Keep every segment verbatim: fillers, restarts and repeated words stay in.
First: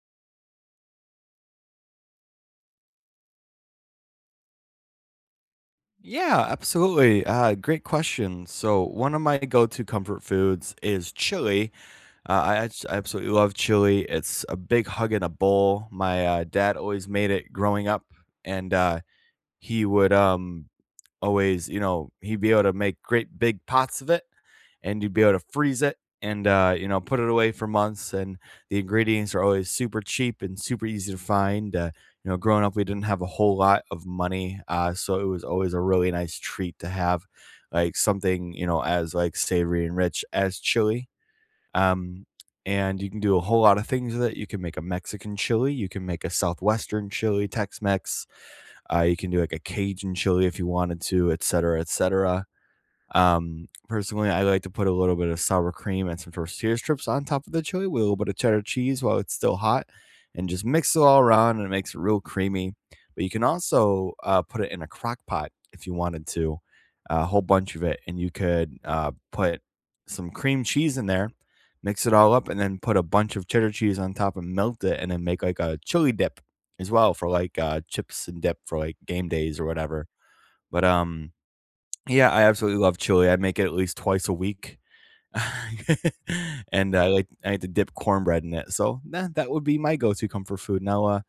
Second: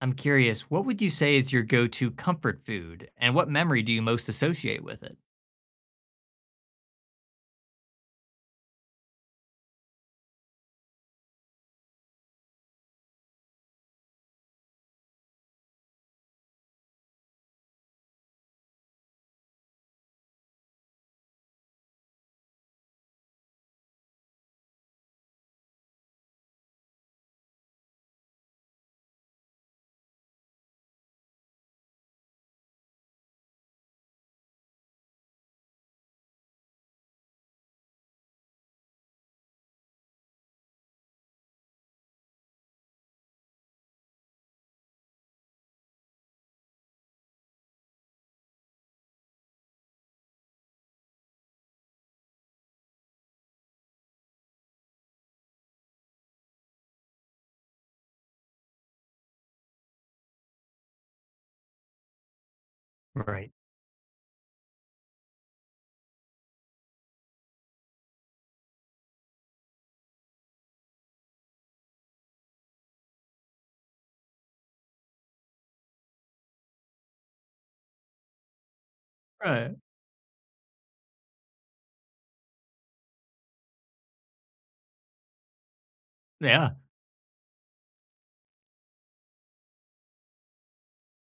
I'm curious, what would you say is your go-to comfort food, and what memory do you most associate with it? Yeah, absolutely. Uh, great question. So, one of my go-to comfort foods is chili. Uh, I, abs- I absolutely love chili. It's a big hug in a bowl. My uh, dad always made it growing up, and uh, he would um always, you know, he'd be able to make great big pots of it, and you'd be able to freeze it and uh, you know put it away for months. And the ingredients are always super cheap and super easy to find. Uh, you know, growing up, we didn't have a whole lot of money, uh, so it was always a really nice treat to have like something you know as like savory and rich as chili. Um, and you can do a whole lot of things with it. You can make a Mexican chili, you can make a southwestern chili, Tex-Mex. Uh, you can do like a Cajun chili if you wanted to, et cetera, et cetera. Um, personally, I like to put a little bit of sour cream and some tortilla strips on top of the chili with a little bit of cheddar cheese while it's still hot, and just mix it all around, and it makes it real creamy. But you can Right. also uh, put it in a crock pot if you wanted to, a whole bunch of it, and you could uh, put some cream cheese in there, mix it all up, and then put a bunch of cheddar cheese on top and melt it, and then make like a chili dip as well for like uh, chips and dip for like game days or Right. whatever. But um, yeah, I absolutely love chili. I make it at least twice a week. Yeah. And I like I like to dip cornbread in it. So, nah, that would be my go-to comfort food. Now, uh,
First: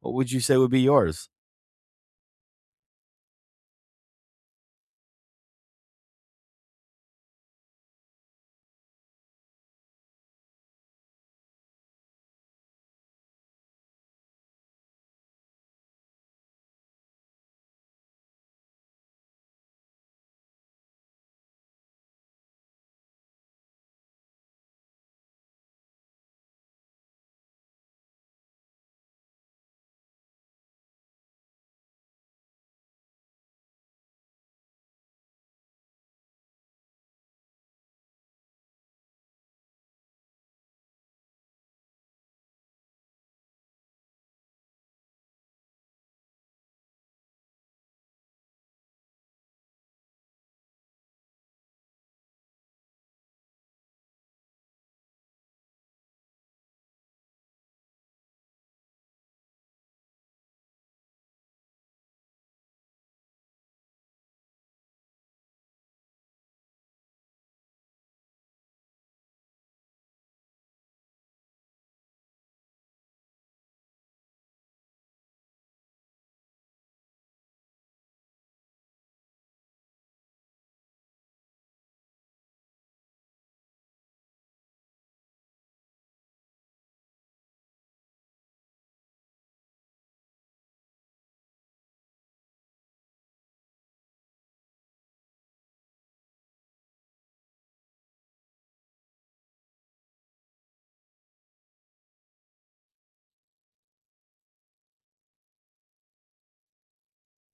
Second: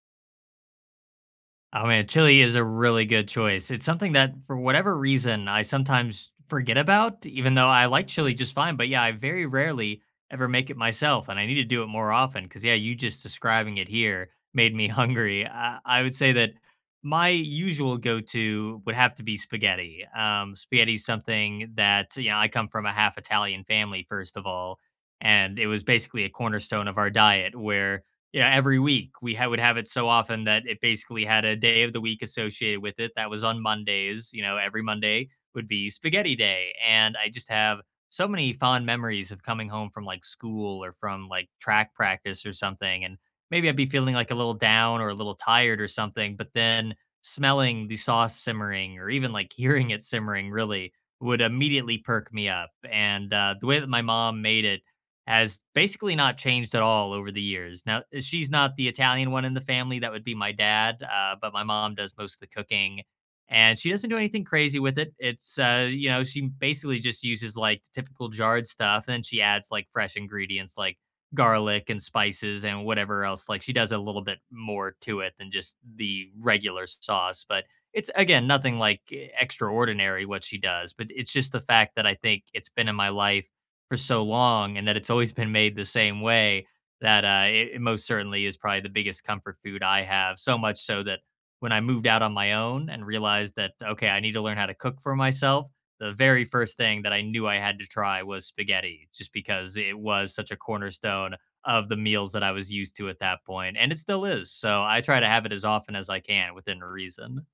what would you say would be yours? Oh man, chili is a really good choice. It's something that, for whatever reason, I sometimes forget about, even though I like chili just fine. But yeah, I very rarely ever make it myself, and I need to do it more often because, yeah, you just describing it here made me hungry. I, I would say that my usual go to would have to be spaghetti. Um, spaghetti is something that, you know, I come from a half Italian family, first of all, and it was basically a cornerstone of our diet where yeah, every week we ha- would have it so often that it basically had a day of the week associated with it. That was on Mondays. You know, every Monday would be spaghetti day. And I just have so many fond memories of coming home from like school or from like track practice or something. And maybe I'd be feeling like a little down or a little tired or something. But then smelling the sauce simmering or even like hearing it simmering really would immediately perk me up. And uh, the way that my mom made it, has basically not changed at all over the years. Now, eh, she's not the Italian one in the family. That would be my dad. Uh, but my mom does most of the cooking and she doesn't do anything crazy with it. It's, uh, you know, she basically just uses like the typical jarred stuff and then she adds like fresh ingredients like garlic and spices and whatever else. Like she does a little bit more to it than just the regular sauce. But it's, again, nothing like extraordinary what she does. But it's just the fact that I think it's been in my life for so long and that it's always been made the same way that uh, it, it most certainly is probably the biggest comfort food I have. So much so that when I moved out on my own and realized that, okay, I need to learn how to cook for myself, the very first thing that I knew I had to try was spaghetti, just because it was such a cornerstone of the meals that I was used to at that point, and it still is. So I try to have it as often as I can within reason.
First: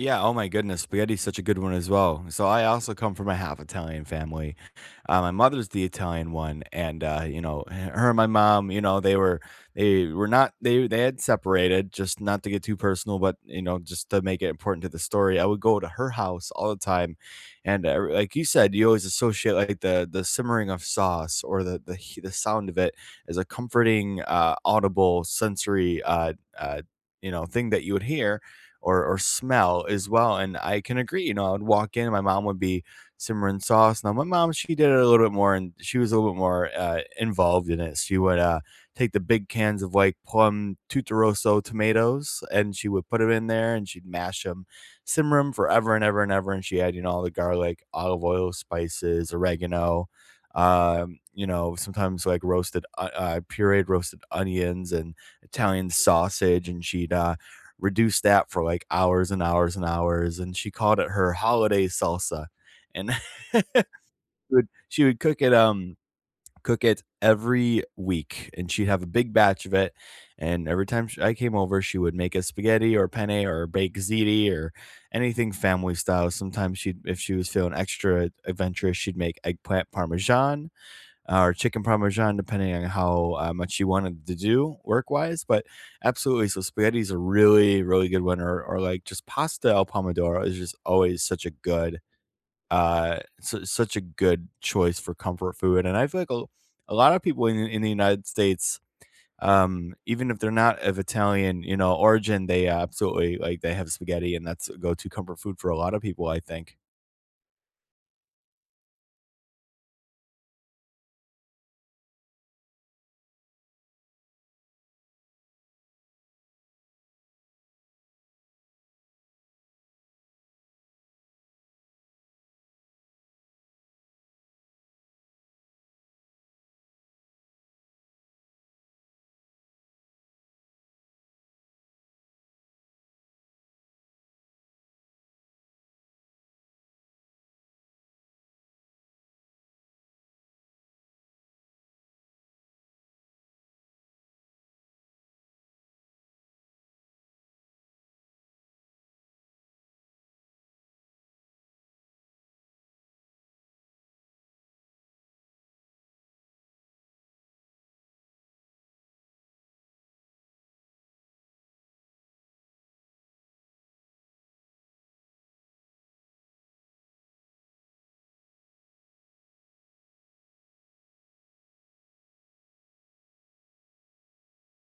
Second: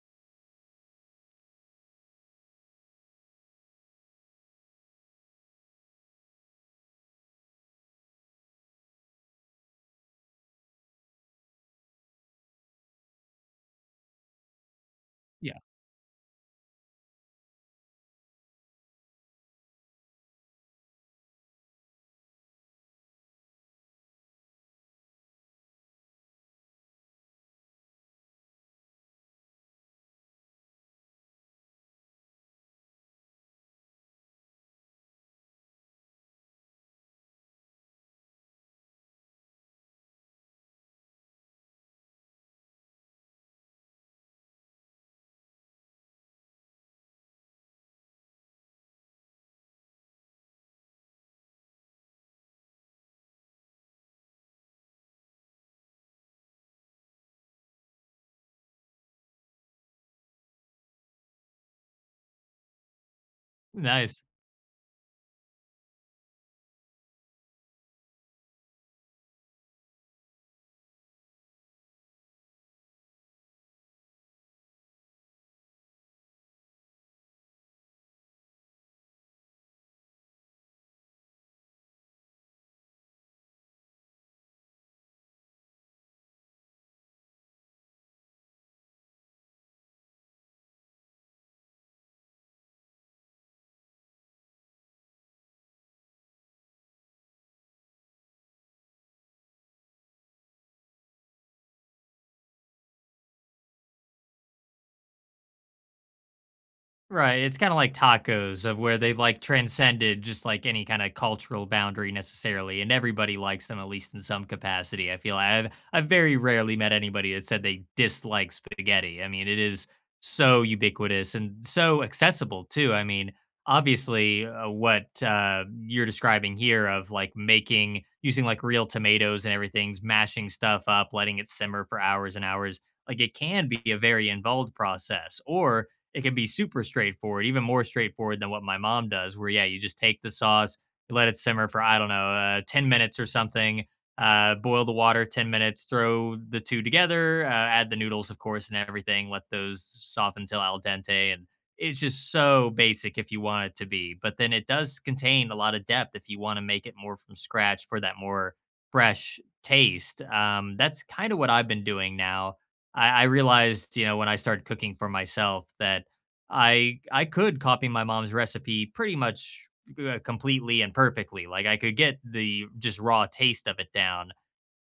Yeah, oh my goodness, spaghetti's such a good one as well. So I also come from a half Italian family. Uh, my mother's the Italian one, and uh, you know, h- her and my mom, you know, they were they were not they they had separated, just not to get too personal, but you know, just to make it important to the story. I would Yeah. go to her house all the time, and uh, like you said, you always associate like the the simmering of sauce or the the he- the sound of it as a comforting, uh, audible sensory, uh, uh, you know, thing that you would hear or or smell as well. And I can agree, you know, I would walk in, my mom would be simmering sauce. Now my mom, she did it a little bit more, and she was a little bit more uh, involved in it. She would uh, take the big cans of like plum tuturoso tomatoes, and she would put them in there, and she'd mash them, simmer them forever and ever and ever. And she had, you know, all the garlic, olive oil, spices, oregano. Um, you know, sometimes like roasted, uh, uh, pureed roasted onions and Italian sausage, and she'd uh, Reduce that for like hours and hours and hours, and she called it her holiday salsa, and she Nice. would she would cook it, um, cook it every week, and she'd have a big batch of it, and every time sh I came over, she would make a spaghetti or penne or baked ziti or anything family style. Sometimes she'd if she was feeling extra adventurous, she'd make eggplant parmesan uh, or chicken parmesan, depending on how uh, much you wanted to do work wise. But absolutely, so spaghetti is a really, really good one, or, or like just pasta al pomodoro is just always such a good, uh, su- such a good choice for comfort food. And I feel like a, a lot of people in, in the United States, um, even if they're not of Italian, you know, origin, they absolutely like they have spaghetti, and that's a go-to comfort food for a lot of people. I think. Right, it's kinda like tacos, of where they, like, transcended just, like, any kinda cultural boundary necessarily, and everybody likes them, at least in some capacity. I feel I've I've very rarely met anybody that said they dislike spaghetti. I mean, it is so ubiquitous and so accessible too. I mean, obviously, uh, what, uh, you're describing here of, like, making using, like, real tomatoes and everything's mashing stuff up, letting it simmer for hours and hours, like, it can be a very involved process, or it can be super straightforward, even more straightforward than what my mom does, where yeah, you just take the sauce, you let it simmer for I don't know, uh, ten minutes or something. Uh, boil the water ten minutes, throw the two together, uh, add the noodles, of course, and everything. Let those soften till al dente, and it's just so basic if you want it to be. But then it does contain a lot of depth if you want to make it more from scratch for that more fresh taste. Um, that's kind of what I've been doing now. I, I realized, you know, when I started cooking for myself that I I could copy my mom's recipe pretty much, uh, completely and perfectly, like, I could get the just raw taste of it down.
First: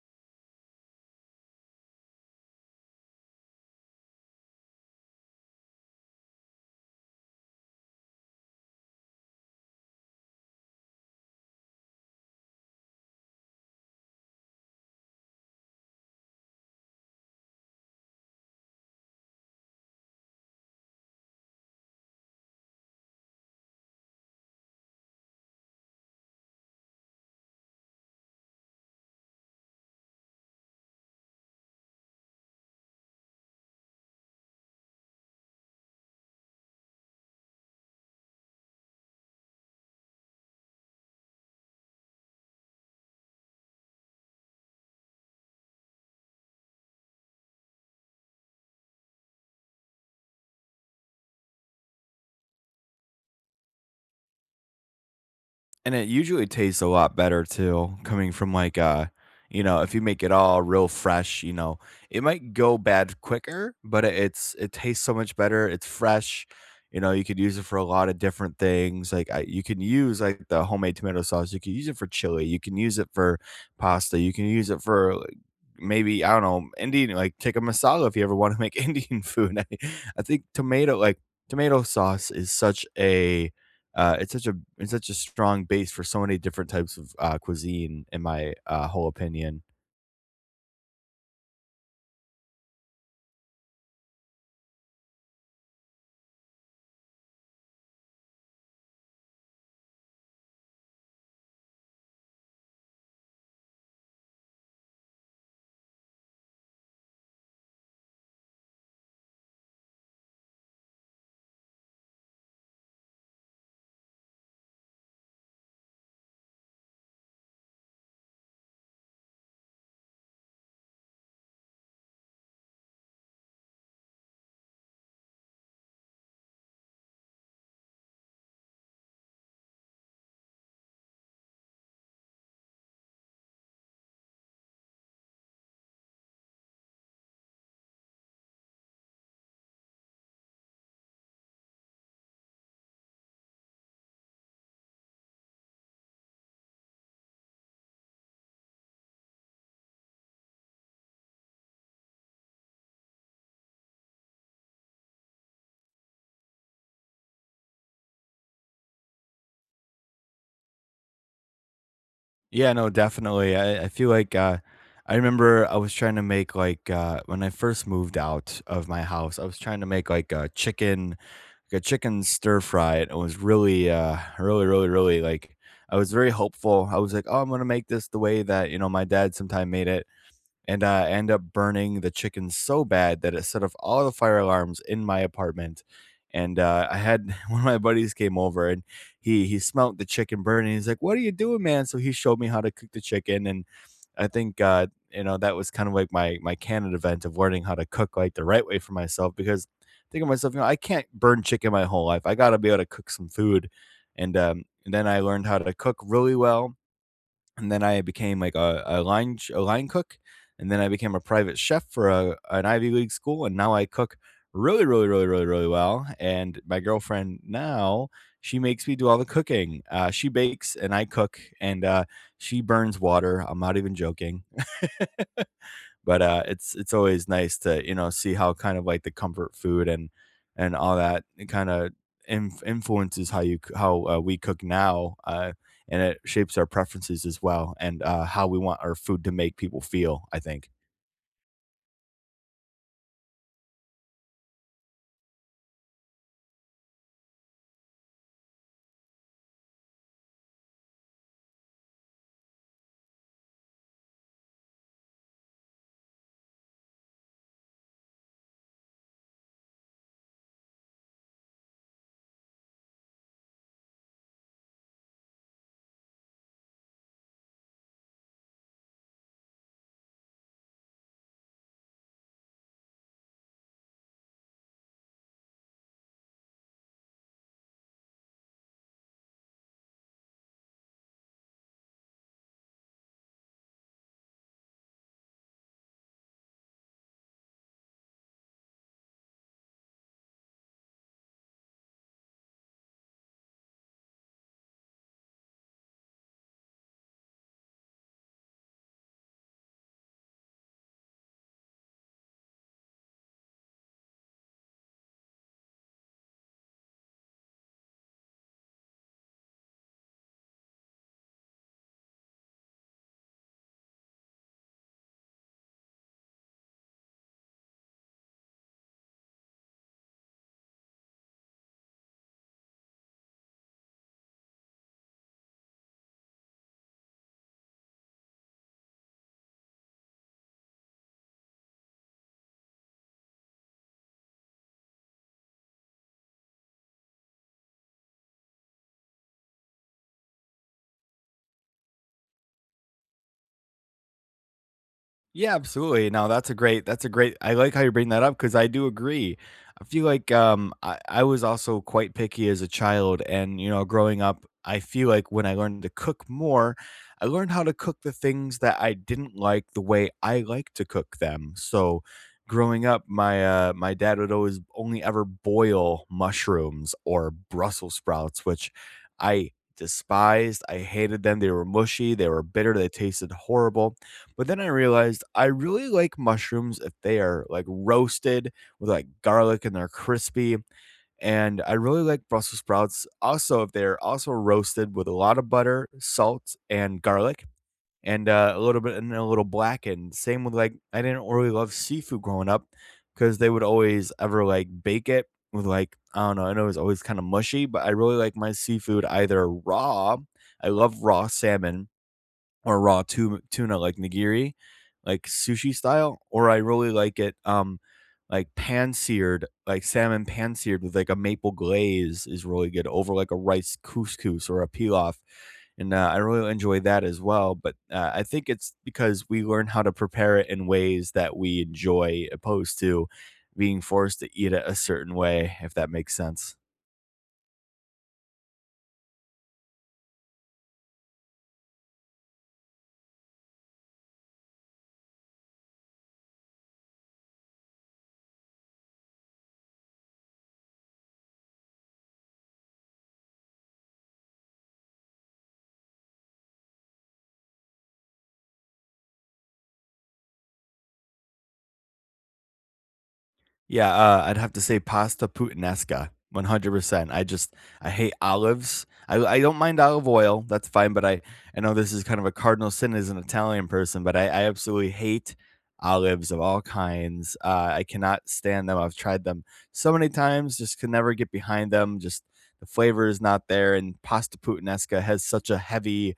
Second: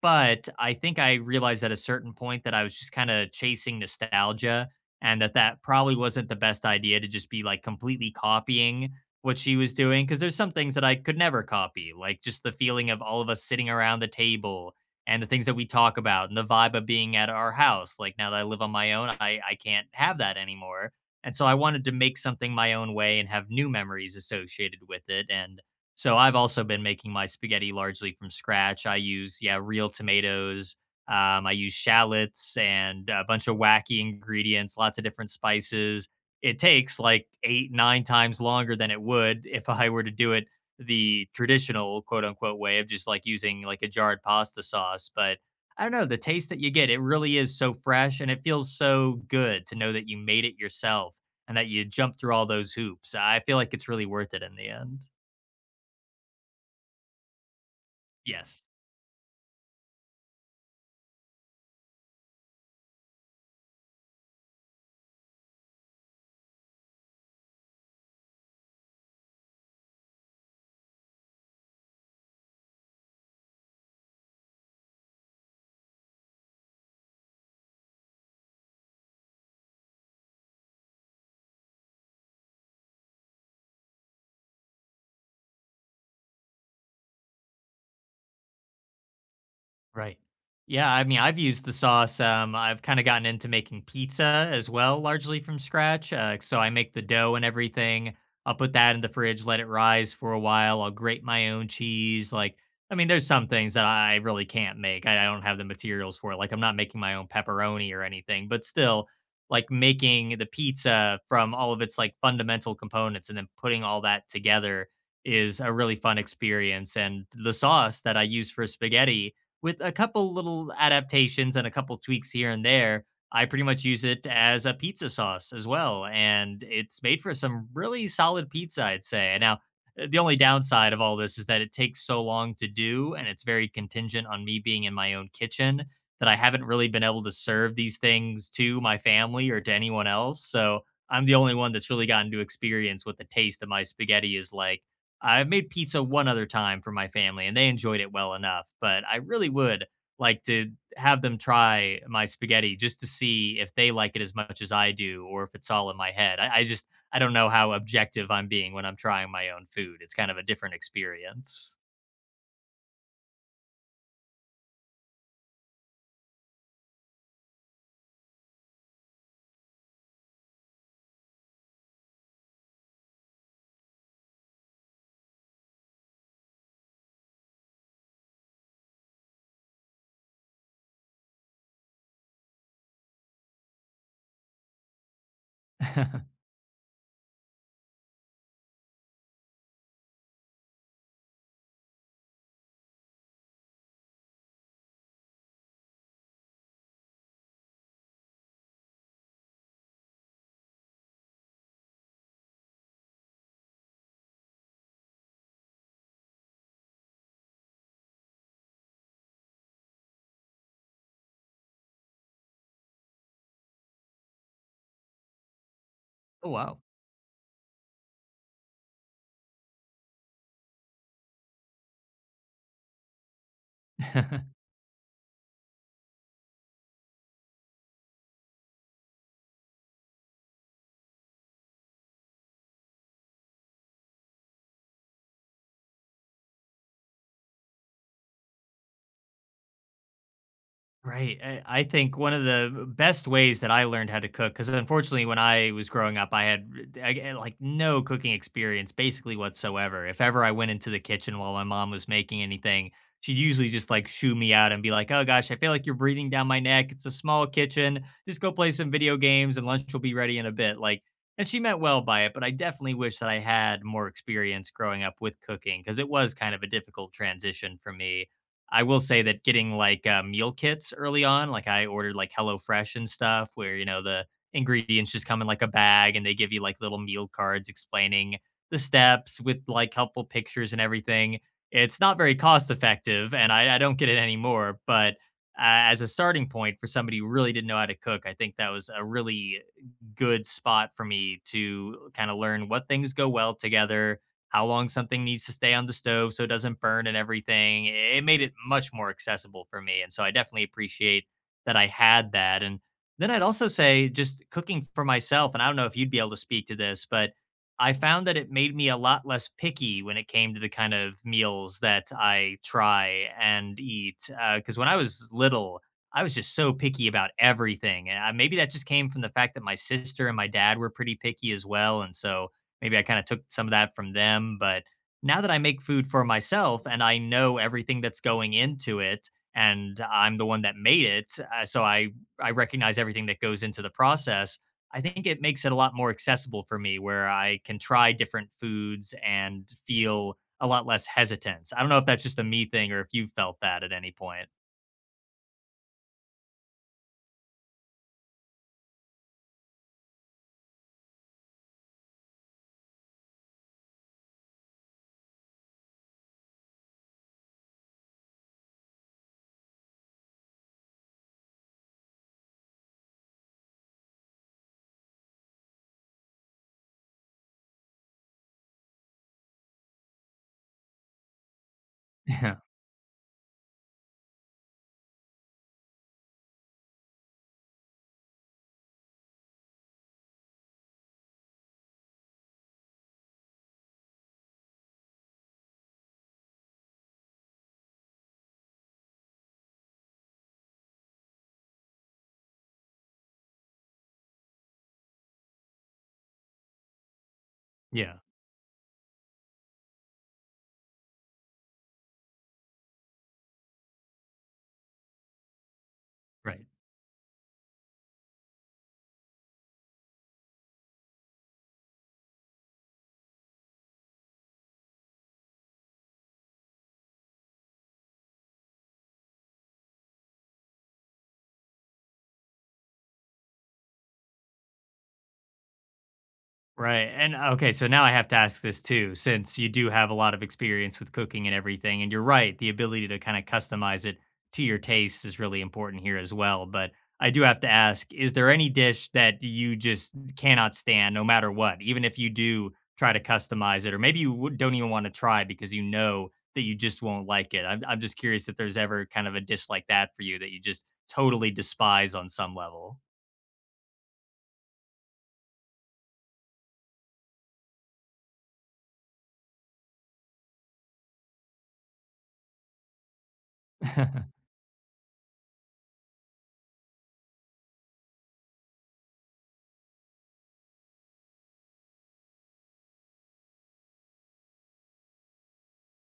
But I think I realized at a certain point that I was just kinda chasing nostalgia and that that probably wasn't the best idea to just be, like, completely copying what she was doing. Because there's some things that I could never copy, like, just the feeling of all of us sitting around the table and the things that we talk about and the vibe of being at our house. Like, now that I live on my own, I I can't have that anymore, and so I wanted to make something my own way and have new memories associated with it, and so I've also been making my spaghetti largely from scratch. I use, yeah, real tomatoes. Um, I use shallots and a bunch of wacky ingredients, lots of different spices. It takes like eight, nine times longer than it would if I were to do it the traditional quote unquote way of just like using like a jarred pasta sauce. But I don't know, the taste that you get, it really is so fresh and it feels so good to know that you made it yourself and that you jumped through all those hoops. I feel like it's really worth it in the end. And it usually tastes a lot better too, coming from Yes. like uh, you know, if you make it all real fresh, you know, it might go bad quicker, but it- it's it tastes so much better. It's fresh. You know, you could use it for a lot of different things. Like I, you can use like the homemade tomato sauce. You can use it for chili. You can use it for pasta. You can use it for like, maybe I don't know Indian. Like take a masala if you ever want to make Indian food. I, I think tomato like tomato sauce is such a uh, it's such a it's such a strong base for so many different types of, uh, cuisine in my, uh, whole opinion. Right. Yeah, I mean, I've used the sauce. Um, I've kind of gotten into making pizza as well, largely from scratch. Uh, so I make the dough and everything. I'll put that in the fridge, let it rise for a while. I'll grate my own cheese. Like, I mean, there's some things that I really can't make. I I don't have the materials for it. Like, I'm not making my own pepperoni or anything, but still, like making the pizza from all of its like fundamental components and then putting all that together is a really fun experience. And the sauce that I use for spaghetti with a couple little adaptations and a couple tweaks here and there, I pretty much use it as a pizza sauce as well. And it's made for some really solid pizza, I'd say. Now, uh, the only downside of all this is that it takes so long to do, and it's very contingent on me being in my own kitchen that I haven't really been able to serve these things to my family or to anyone else. So I'm the only one that's really gotten to experience what the taste of my spaghetti is like. I've made pizza one other time for my family and they enjoyed it well enough, but I really would like to have them try my spaghetti just to see if they like it as much as I do or if it's all in my head. I, I just, I don't know how objective I'm being when I'm trying my own food. It's kind of a different experience. Yeah, no, definitely. I I feel like, uh, I remember I was trying to make, like, uh when I first moved out of my house, I was trying to make, like, a chicken like, a chicken stir fry, and it was really, uh, really, really, really, like I was very hopeful. I was like, "Oh, I'm gonna make this the way that, you know, my dad sometime made it." And uh, end up burning the chicken so bad that it set off all the fire alarms in my apartment. Oh. And uh, I had one of my buddies came over and he he smelt the chicken burning. He's like, "What are you doing, man?" So he showed me how to cook the chicken, and I think uh, you know that was kind of like my my canon event of learning how to cook like the right way for myself because thinking to myself, you know, I can't burn chicken my whole life. I got to be able to cook some food, and um, and then I learned how to cook really well and then I became like a a line sh a line cook, and then I became a private chef for a an Ivy League school, and now I cook really, really, really, really, really well, and my Wow. girlfriend now, she makes me do all the cooking. Uh, she bakes and I cook, and, uh, she burns water, I'm not even joking but uh, it's it's always nice to you know see how kind of like the comfort food and and all that kind of inf- influences how you c- how uh, we cook now, uh, and it shapes our preferences as well, and uh, how we want our food to make people feel. I think. Right. I I think one of the best ways that I learned how to cook, because unfortunately, when I was growing up, I had I, had, like no cooking experience basically whatsoever. If ever I went into the kitchen while my mom was making anything, she'd usually just like shoo me out and be like, oh gosh, I feel like you're breathing down my neck. It's a small kitchen. Just go play some video games and lunch will be ready in a bit. Like, and she meant well by it, but I definitely wish that I had more experience growing up with cooking because it was kind of a difficult transition for me. I will say that getting like uh, meal kits early on, like I ordered like HelloFresh and stuff, where you know the ingredients just come in like a bag, and they give you like little meal cards explaining the steps with like helpful pictures and everything. It's not very cost effective, and I, I don't get it anymore. But uh, as a starting point for somebody who really didn't know how to cook, I think that was a really good spot for me to kind of learn what things go well together, how long something needs to stay on the stove so it doesn't burn and everything. It made it much more accessible for me. And so I definitely appreciate that I had that. And then I'd also say just cooking for myself, and I don't know if you'd be able to speak to this, but I found that it made me a lot less picky when it came to the kind of meals that I try and eat. Because when I was little, I was just so picky about everything. And I, maybe that just came from the fact that my sister and my dad were pretty picky as well. And so maybe I kind of took some of that from them, but now that I make food for myself and I know everything that's going into it and I'm the one that made it, uh, so I I recognize everything that goes into the process. I think it makes it a lot more accessible for me where I can try different foods and feel a lot less hesitance. I don't know if that's just a me thing or if you felt that at any point. Yeah, absolutely. No, that's a great that's a great I like how you bring that up because I do agree. I feel like um I, I was also quite picky as a child and you know, growing up, I feel like when I learned to cook more, I learned how to cook the things that I didn't like the way I like to cook them. So growing up, my uh my dad would always only ever boil mushrooms or Brussels sprouts, which I despised. I hated them. They were mushy, they were bitter, they tasted horrible but then I realized I really like mushrooms if they are, like, roasted with, like, garlic and they're crispy, and I really like Brussels sprouts also if they're also roasted with a lot of butter, salt, and garlic, and, uh, a little bit and a little blackened. Same with, like I didn't really love seafood growing up because they would always ever, like, bake it with, like I don't know, I know it was always kinda mushy, but I really Yeah, like my seafood either raw I love raw salmon or raw tu tuna, like nigiri, like sushi style, or I right. really like it, um, like pan-seared, like salmon pan-seared with like a maple glaze is really good over like a rice couscous or a pilaf, and, uh, I really enjoy that as well, but, uh, I think it's because we learn how to prepare it in ways that we enjoy opposed to being forced to eat it a certain way, if that makes sense. Right. And okay, so now I have to ask this too, since you do have a lot of experience with cooking and everything, and you're right, the ability to kind of customize it to your tastes is really important here as well. But I do have to ask, is there any dish that you just cannot stand no matter what, even if you do try to customize it, or maybe you would- don't even want to try because you know that you just won't like it? I'm, I'm just curious if there's ever kind of a dish like that for you that you just totally despise on some level. Yeah, uh, I'd have to say pasta puttanesca, one hundred percent. I just I hate olives. I I don't mind olive oil, that's fine, but I I know this is kind of a cardinal sin as an Italian person, but I I absolutely hate olives of all kinds. Uh, I cannot stand them. I've tried them so many times, just could never get behind them. Just the flavor is not there, and pasta puttanesca has such a heavy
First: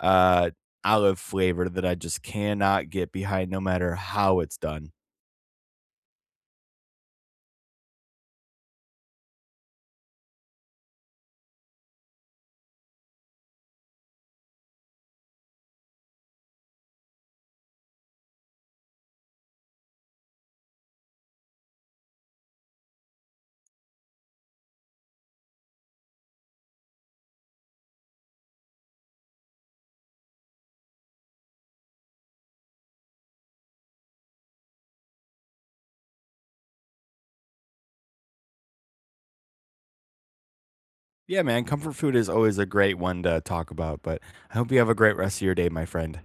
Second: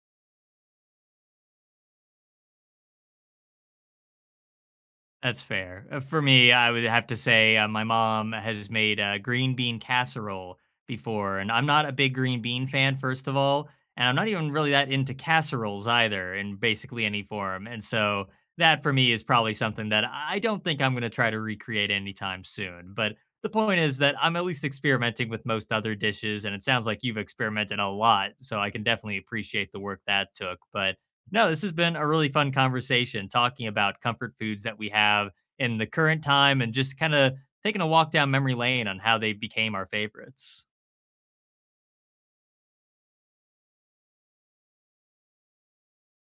uh olive flavor that I just cannot get behind no matter how it's done. That's fair. Uh, For me, I would have to say uh, my mom has made uh, green bean casserole before, and I'm not a big green bean fan, first of all, and I'm not even really that into casseroles either in basically any form. And so that for me is probably something that I don't think I'm going to try to recreate anytime soon. But the point is that I'm at least experimenting with most other dishes, and it sounds like you've experimented a lot, so I can definitely appreciate the work that took. But no, this has been a really fun conversation talking about comfort foods that we have in the current time and just kind of taking a walk down memory lane on how they became our favorites. Yeah, man, comfort food is always a great one to talk about, but I hope you have a great rest of your day, my friend.